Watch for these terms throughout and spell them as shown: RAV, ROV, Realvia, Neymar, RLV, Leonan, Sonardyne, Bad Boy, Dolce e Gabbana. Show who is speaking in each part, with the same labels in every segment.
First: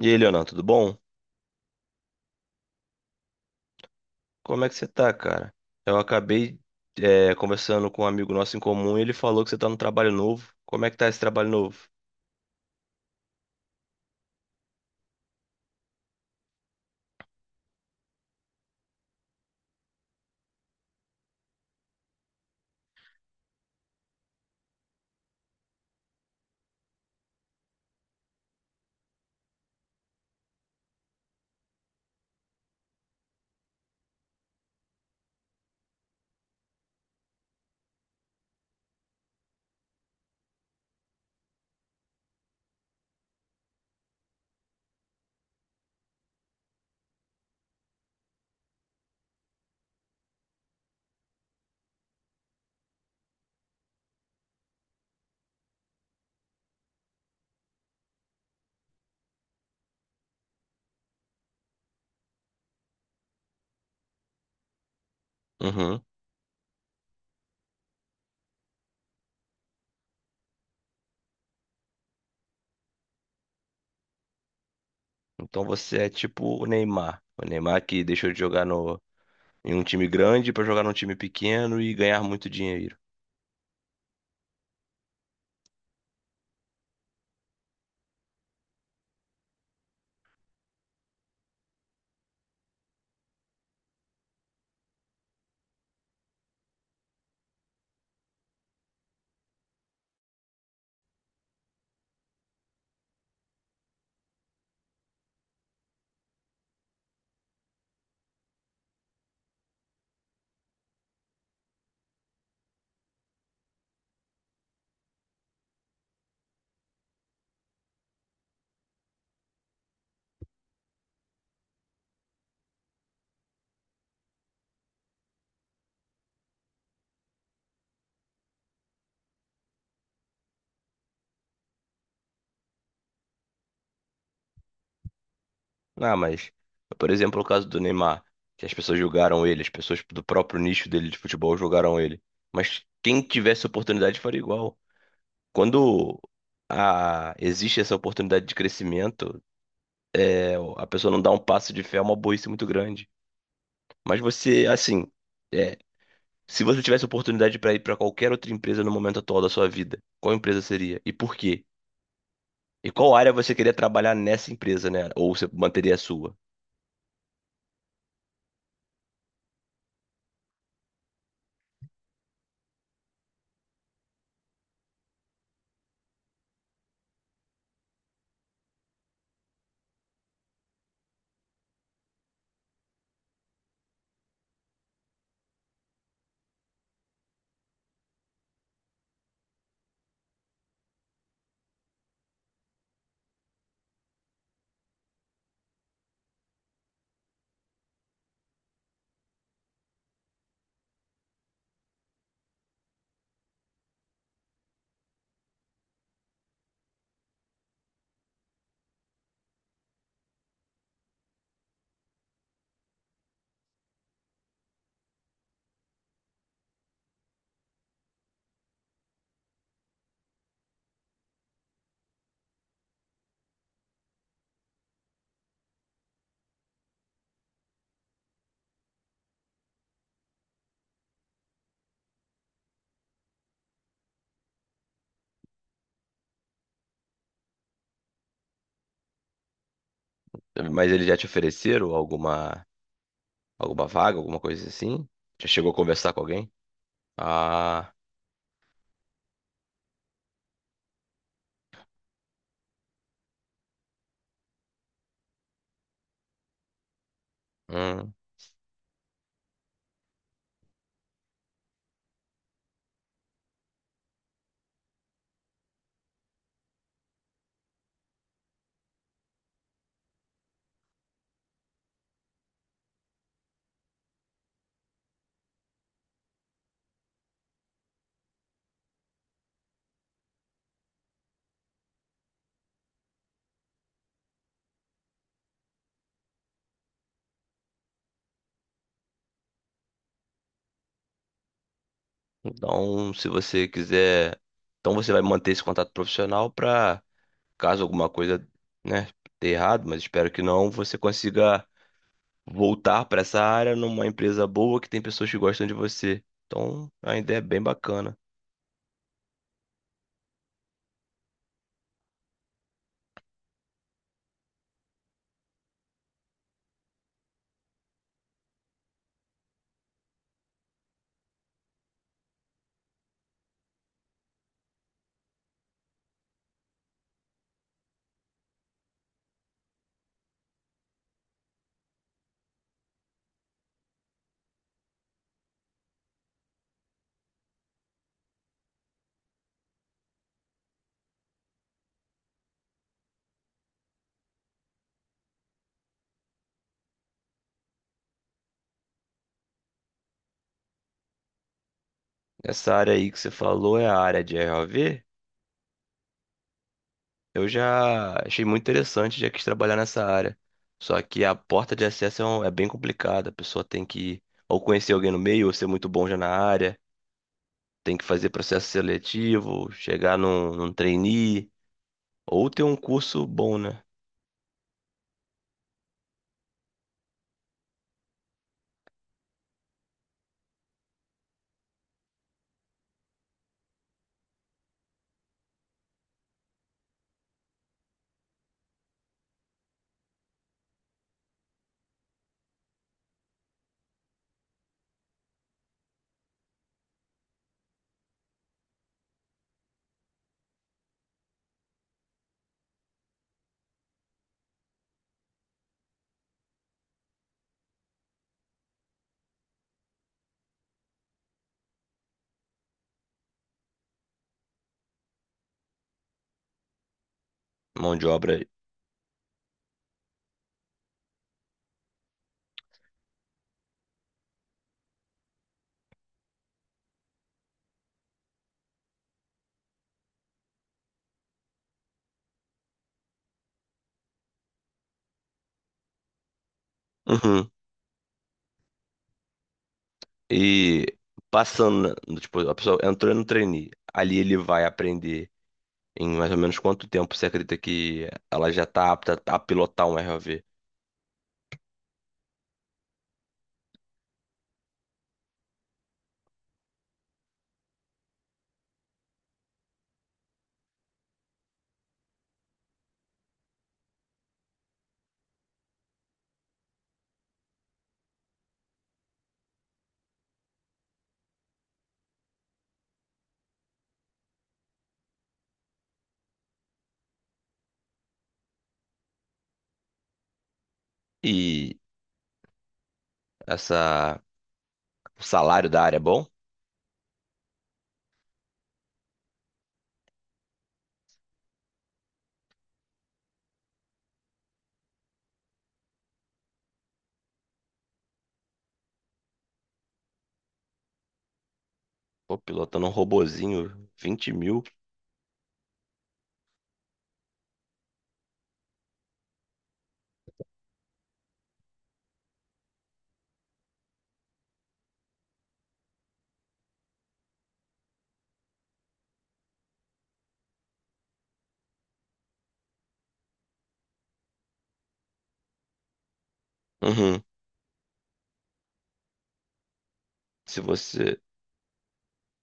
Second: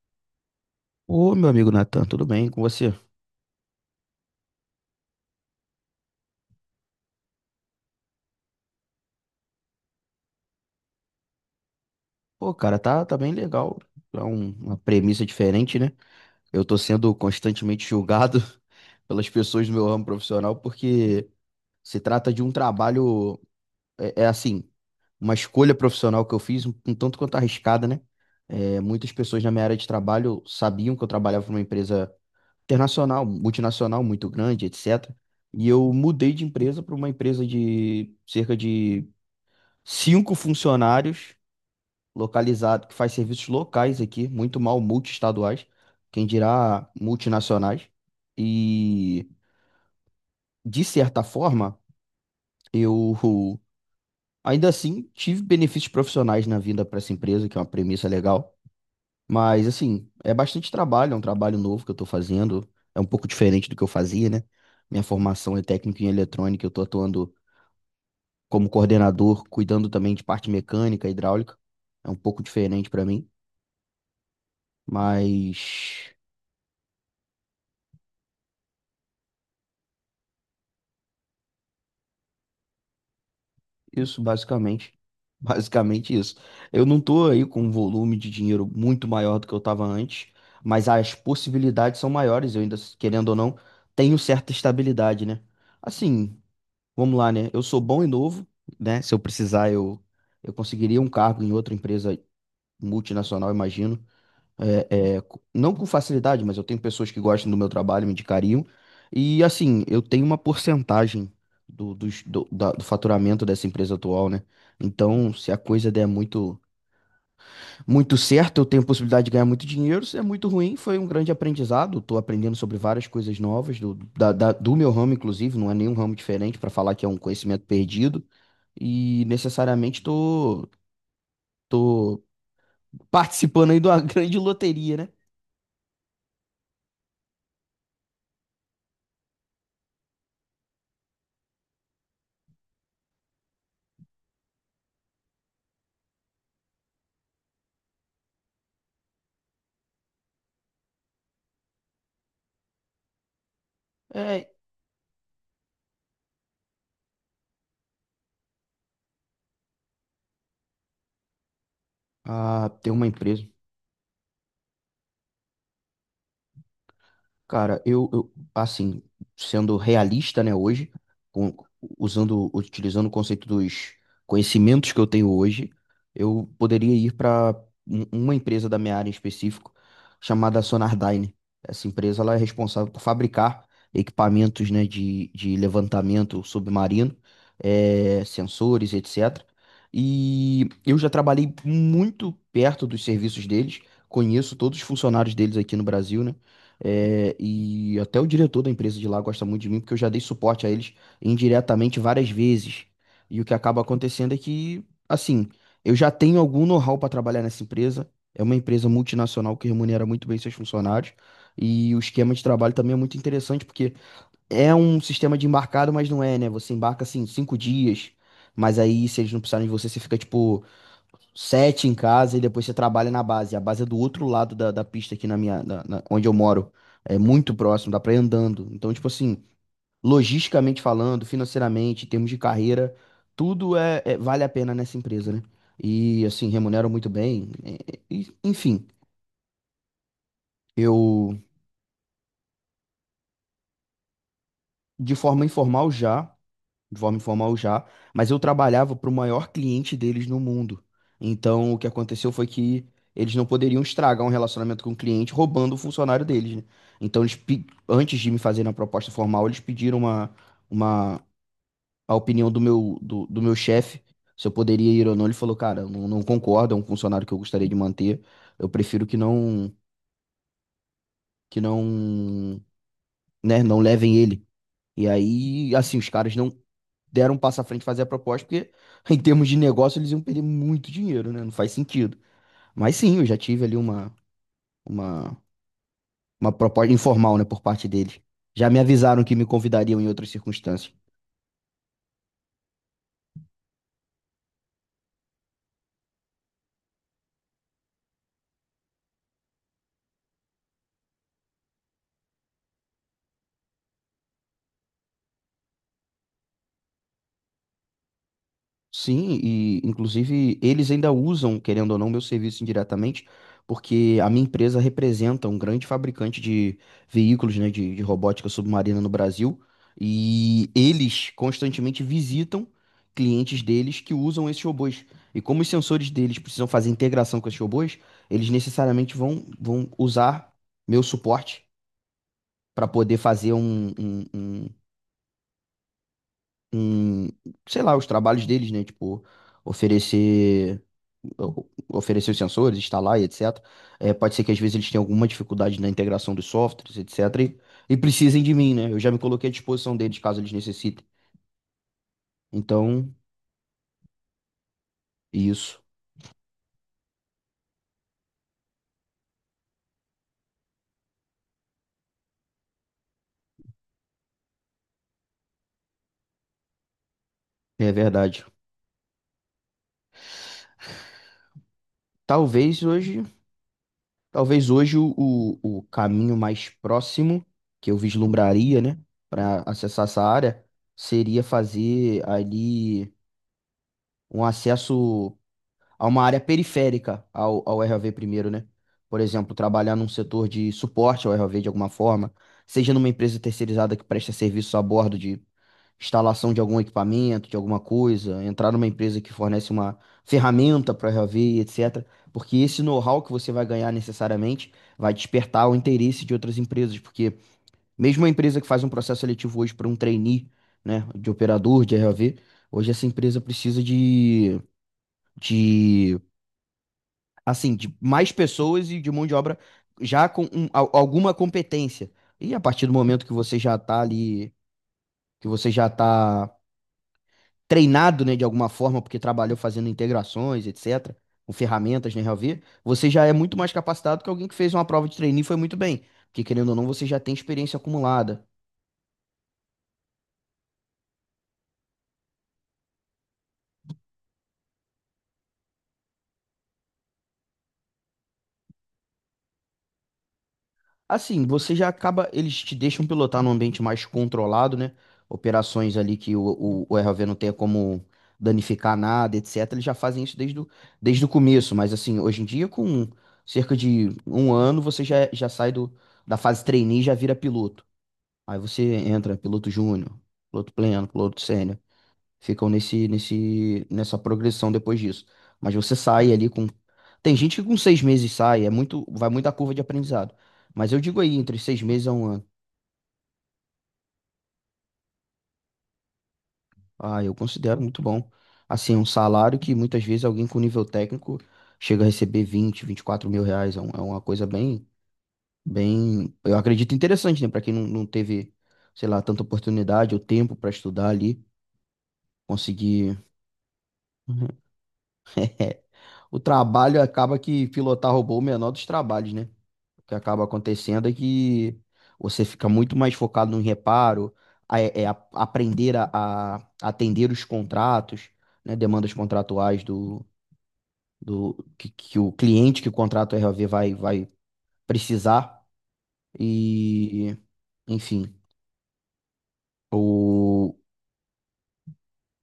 Speaker 1: E aí, Leonan, tudo bom?
Speaker 2: Ô, meu amigo Natan, tudo bem com você?
Speaker 1: Como é que você tá, cara? Eu acabei, Conversando com um amigo nosso em comum, e ele falou que você tá num trabalho novo. Como é que tá esse trabalho novo?
Speaker 2: Pô, cara, tá bem legal. É uma premissa diferente, né? Eu tô sendo constantemente julgado pelas pessoas do meu ramo profissional porque se trata de um trabalho, é assim, uma escolha profissional que eu fiz, um tanto quanto arriscada, né? É, muitas pessoas na minha área de trabalho sabiam que eu trabalhava para uma empresa internacional, multinacional, muito grande, etc. E eu mudei de empresa para uma empresa de cerca de 5 funcionários localizado, que faz serviços locais aqui, muito mal multiestaduais, quem dirá multinacionais. E, de certa forma, eu ainda assim tive benefícios profissionais na vinda para essa empresa, que é uma premissa legal. Mas, assim, é bastante trabalho, é um trabalho novo que eu estou fazendo, é um pouco diferente do que eu fazia, né? Minha formação é
Speaker 1: Uhum.
Speaker 2: técnica em eletrônica, eu estou atuando como coordenador, cuidando também de parte mecânica, hidráulica. É um pouco diferente para mim,
Speaker 1: Então você é
Speaker 2: mas.
Speaker 1: tipo o Neymar. O Neymar que deixou de jogar no, em um time grande pra jogar num time pequeno e ganhar muito dinheiro.
Speaker 2: Isso, basicamente. Basicamente isso. Eu não tô aí com um volume de dinheiro muito maior do que eu tava antes, mas as possibilidades são maiores. Eu ainda, querendo ou não, tenho certa estabilidade, né? Assim, vamos lá, né? Eu sou bom e novo, né? Se eu precisar, eu conseguiria um cargo em outra empresa multinacional, imagino não com facilidade, mas eu tenho pessoas que gostam do meu trabalho, me indicariam. E assim, eu tenho uma porcentagem do, dos- do, da- do faturamento dessa empresa atual, né? Então, se a coisa der muito, muito certo, eu tenho possibilidade de ganhar muito dinheiro. Se é muito ruim, foi um grande aprendizado. Estou aprendendo sobre várias coisas novas do meu ramo, inclusive, não é nenhum ramo diferente para falar que é um conhecimento perdido. E necessariamente tô participando aí de uma grande loteria, né?
Speaker 1: Ah, mas, por exemplo, o caso do Neymar, que as pessoas julgaram ele, as pessoas do próprio nicho dele de futebol julgaram ele. Mas quem tivesse oportunidade faria igual. Quando existe essa oportunidade de crescimento, a pessoa não dá um passo de fé, é uma burrice muito grande. Mas
Speaker 2: É,
Speaker 1: você, assim, é, se você tivesse oportunidade para ir para qualquer outra empresa no momento atual da sua vida, qual empresa seria? E por quê?
Speaker 2: a ter
Speaker 1: E
Speaker 2: uma
Speaker 1: qual área
Speaker 2: empresa.
Speaker 1: você queria trabalhar nessa empresa, né? Ou você manteria a sua?
Speaker 2: Cara, assim, sendo realista, né, hoje, com- usando, utilizando o conceito dos conhecimentos que eu tenho hoje, eu poderia ir para uma empresa da minha área em específico, chamada Sonardyne. Essa empresa, ela é responsável por fabricar equipamentos, né, de levantamento submarino, sensores, etc. E eu já trabalhei muito perto dos serviços deles, conheço todos os funcionários deles aqui no Brasil, né? É, e até o diretor da empresa de lá gosta muito de mim, porque eu já dei suporte a eles indiretamente várias vezes. E o que acaba acontecendo é que, assim, eu já tenho algum know-how para trabalhar nessa empresa. É uma empresa multinacional que remunera muito bem seus funcionários. E o esquema de trabalho também é muito interessante, porque é um sistema de embarcado, mas não é, né? Você embarca, assim, 5 dias, mas aí, se eles não precisarem de você, você fica, tipo, 7 em casa e depois você trabalha na base. A base é do outro lado da pista aqui na minha, na- na- onde eu moro. É muito próximo, dá pra ir andando. Então, tipo assim, logisticamente falando, financeiramente, em termos de carreira, tudo vale a pena nessa empresa, né? E assim, remuneram muito bem. É, é, e- enfim,
Speaker 1: Mas eles já te
Speaker 2: eu
Speaker 1: ofereceram alguma vaga, alguma coisa assim?
Speaker 2: de forma
Speaker 1: Já chegou a
Speaker 2: informal
Speaker 1: conversar com
Speaker 2: já.
Speaker 1: alguém?
Speaker 2: de forma informal já,
Speaker 1: Ah,
Speaker 2: mas eu trabalhava para o maior cliente deles no mundo. Então, o que aconteceu foi que eles não poderiam estragar um relacionamento com o cliente roubando o funcionário deles, né? Então, eles,
Speaker 1: hum.
Speaker 2: antes de me fazerem a proposta formal, eles pediram uma, a opinião do meu chefe, se eu poderia ir ou não. Ele falou, cara, eu não, não concordo, é um funcionário que eu gostaria de manter, eu prefiro que não, né, não levem ele. E aí, assim, os caras não deram um passo à frente fazer a proposta, porque em termos de negócio eles iam perder muito dinheiro, né? Não faz sentido. Mas sim, eu já tive ali uma, uma proposta informal, né, por parte deles. Já me avisaram que me convidariam em outras circunstâncias.
Speaker 1: Então, se você quiser. Então você vai manter esse contato profissional para caso alguma coisa, né, dê errado, mas espero que não, você consiga voltar para essa área numa empresa boa que tem pessoas que gostam de você. Então, a ideia é bem bacana.
Speaker 2: Sim, e inclusive eles ainda usam, querendo ou não, meu serviço indiretamente, porque a minha empresa representa um grande fabricante de veículos, né, de robótica submarina no Brasil, e eles constantemente visitam clientes deles que usam esses robôs. E como os sensores deles precisam fazer integração com esses robôs, eles necessariamente vão usar meu suporte para poder fazer em, sei lá, os trabalhos deles, né? Tipo, oferecer, oferecer os sensores, instalar e etc. É, pode ser que às vezes eles tenham alguma dificuldade na integração dos softwares, etc. E, precisem de mim, né? Eu já me coloquei à disposição deles caso eles necessitem.
Speaker 1: Essa área aí
Speaker 2: Então,
Speaker 1: que você falou é a área de ROV.
Speaker 2: isso
Speaker 1: Eu já achei muito interessante, já quis trabalhar nessa área. Só que a porta de acesso é bem complicada. A pessoa tem que ou conhecer alguém no meio, ou ser muito bom já na área,
Speaker 2: é
Speaker 1: tem que fazer
Speaker 2: verdade.
Speaker 1: processo seletivo, chegar num trainee, ou ter um
Speaker 2: Talvez hoje,
Speaker 1: curso bom, né?
Speaker 2: talvez hoje, o caminho mais próximo que eu vislumbraria, né, para acessar essa área seria fazer ali um acesso a uma área periférica ao RAV primeiro, né? Por exemplo, trabalhar num setor de suporte ao RAV de alguma forma, seja numa empresa terceirizada que presta serviço a bordo de instalação de algum equipamento, de alguma coisa, entrar numa empresa que fornece uma ferramenta para o RAV, etc. Porque esse know-how que você vai ganhar necessariamente vai despertar o interesse de outras empresas, porque mesmo uma empresa que faz um processo seletivo hoje para um trainee, né, de operador de RAV, hoje essa empresa precisa de assim, de
Speaker 1: Mão de
Speaker 2: mais
Speaker 1: obra.
Speaker 2: pessoas e de mão de obra já com alguma competência. E a partir do momento que você já tá ali, que você já tá treinado, né, de alguma forma, porque trabalhou fazendo integrações, etc., com ferramentas, né, Realvia, você já é muito mais capacitado que alguém que fez uma prova de trainee e foi muito bem. Porque, querendo ou não, você já tem experiência acumulada.
Speaker 1: E passando, tipo, a pessoa entrou no trainee, ali ele vai aprender em mais ou menos quanto tempo você acredita que ela já está apta a pilotar um ROV?
Speaker 2: Assim, você já acaba, eles te deixam pilotar num ambiente mais controlado, né? Operações ali que o ROV não tenha como danificar nada, etc. Eles já fazem isso desde o começo, mas assim, hoje em dia, com cerca de um ano, você já sai da fase trainee e já vira piloto. Aí você entra piloto júnior, piloto pleno, piloto sênior ficam nessa progressão depois disso. Mas você sai ali com. Tem gente que com 6 meses sai, é muito, vai muito a curva de aprendizado. Mas eu digo aí, entre
Speaker 1: E
Speaker 2: 6 meses a um ano.
Speaker 1: essa, o salário da área é bom?
Speaker 2: Ah, eu considero muito bom. Assim, um salário que muitas vezes alguém com nível técnico chega a receber vinte e quatro mil reais. É uma coisa bem, bem, eu acredito interessante, né? Para quem não, não teve, sei lá, tanta oportunidade ou tempo para estudar ali,
Speaker 1: Pô, pilotando um
Speaker 2: conseguir.
Speaker 1: robozinho, 20 mil.
Speaker 2: O trabalho acaba que pilotar robô é o menor dos trabalhos, né? O que acaba acontecendo é que você fica muito mais focado no reparo, aprender a atender os contratos, né, demandas contratuais do, do que o cliente que o contrato RLV vai precisar.
Speaker 1: Uhum.
Speaker 2: E, enfim,
Speaker 1: Se
Speaker 2: o.
Speaker 1: você,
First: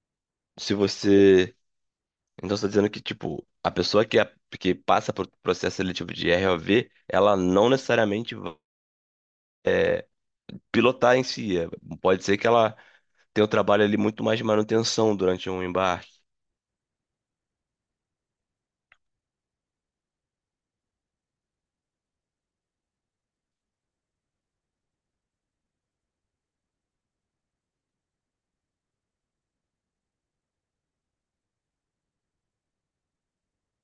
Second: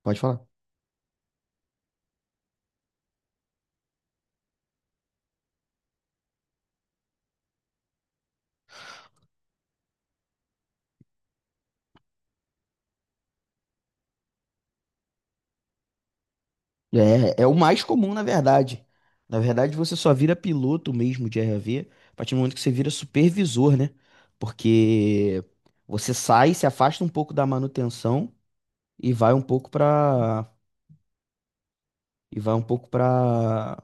Speaker 2: Pode falar.
Speaker 1: se você, então você tá dizendo que, tipo, a pessoa que, é- que passa por processo seletivo de ROV, ela não necessariamente vai pilotar em si. É, pode ser que ela tem o trabalho ali muito mais de manutenção durante um embarque.
Speaker 2: É, é o mais comum, na verdade. Na verdade, você só vira piloto mesmo de RLV a partir do momento que você vira supervisor, né? Porque você sai, se afasta um pouco da manutenção e vai um pouco pra. E vai um pouco para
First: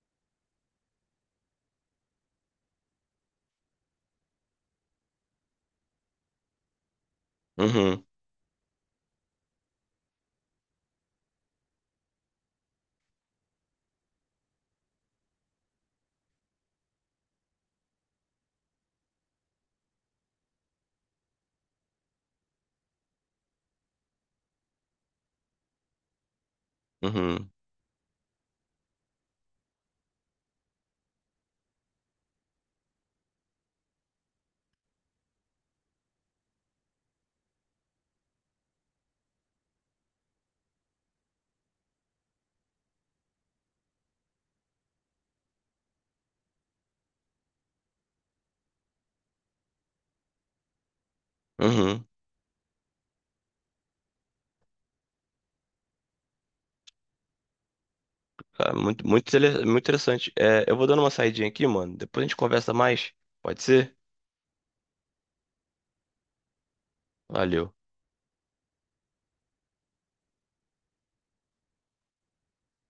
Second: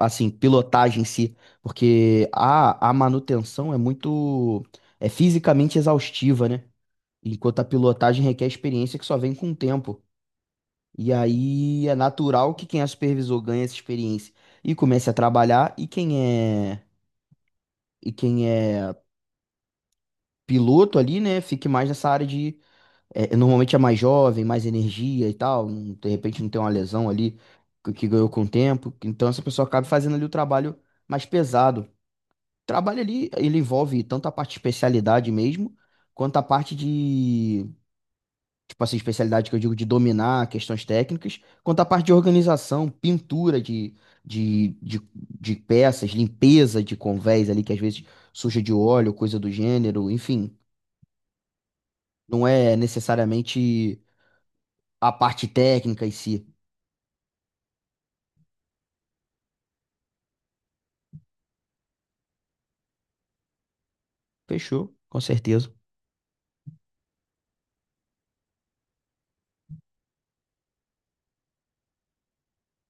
Speaker 2: assim, pilotagem em si, porque a manutenção é muito fisicamente exaustiva, né? Enquanto a
Speaker 1: Uhum,
Speaker 2: pilotagem requer experiência que só vem com o tempo. E aí é natural que quem é supervisor ganhe essa experiência e comece a trabalhar e é quem é piloto ali, né, fique mais nessa área de. É, normalmente é mais jovem, mais energia e tal, de repente não tem uma lesão ali
Speaker 1: uhum,
Speaker 2: que ganhou com o tempo. Então essa pessoa acaba fazendo ali o trabalho mais pesado. Trabalho ali, ele envolve tanto a parte de especialidade mesmo, quanto a parte de, tipo assim, especialidade que eu digo de dominar questões técnicas, quanto a parte de organização, pintura de, de, de peças, limpeza de convés ali, que às vezes suja de óleo, coisa do gênero, enfim.
Speaker 1: uhum.
Speaker 2: Não é necessariamente a parte técnica em si.
Speaker 1: Cara, muito interessante. É, eu vou dando uma saidinha aqui, mano. Depois a gente conversa mais. Pode ser?
Speaker 2: Fechou, com certeza.
Speaker 1: Valeu.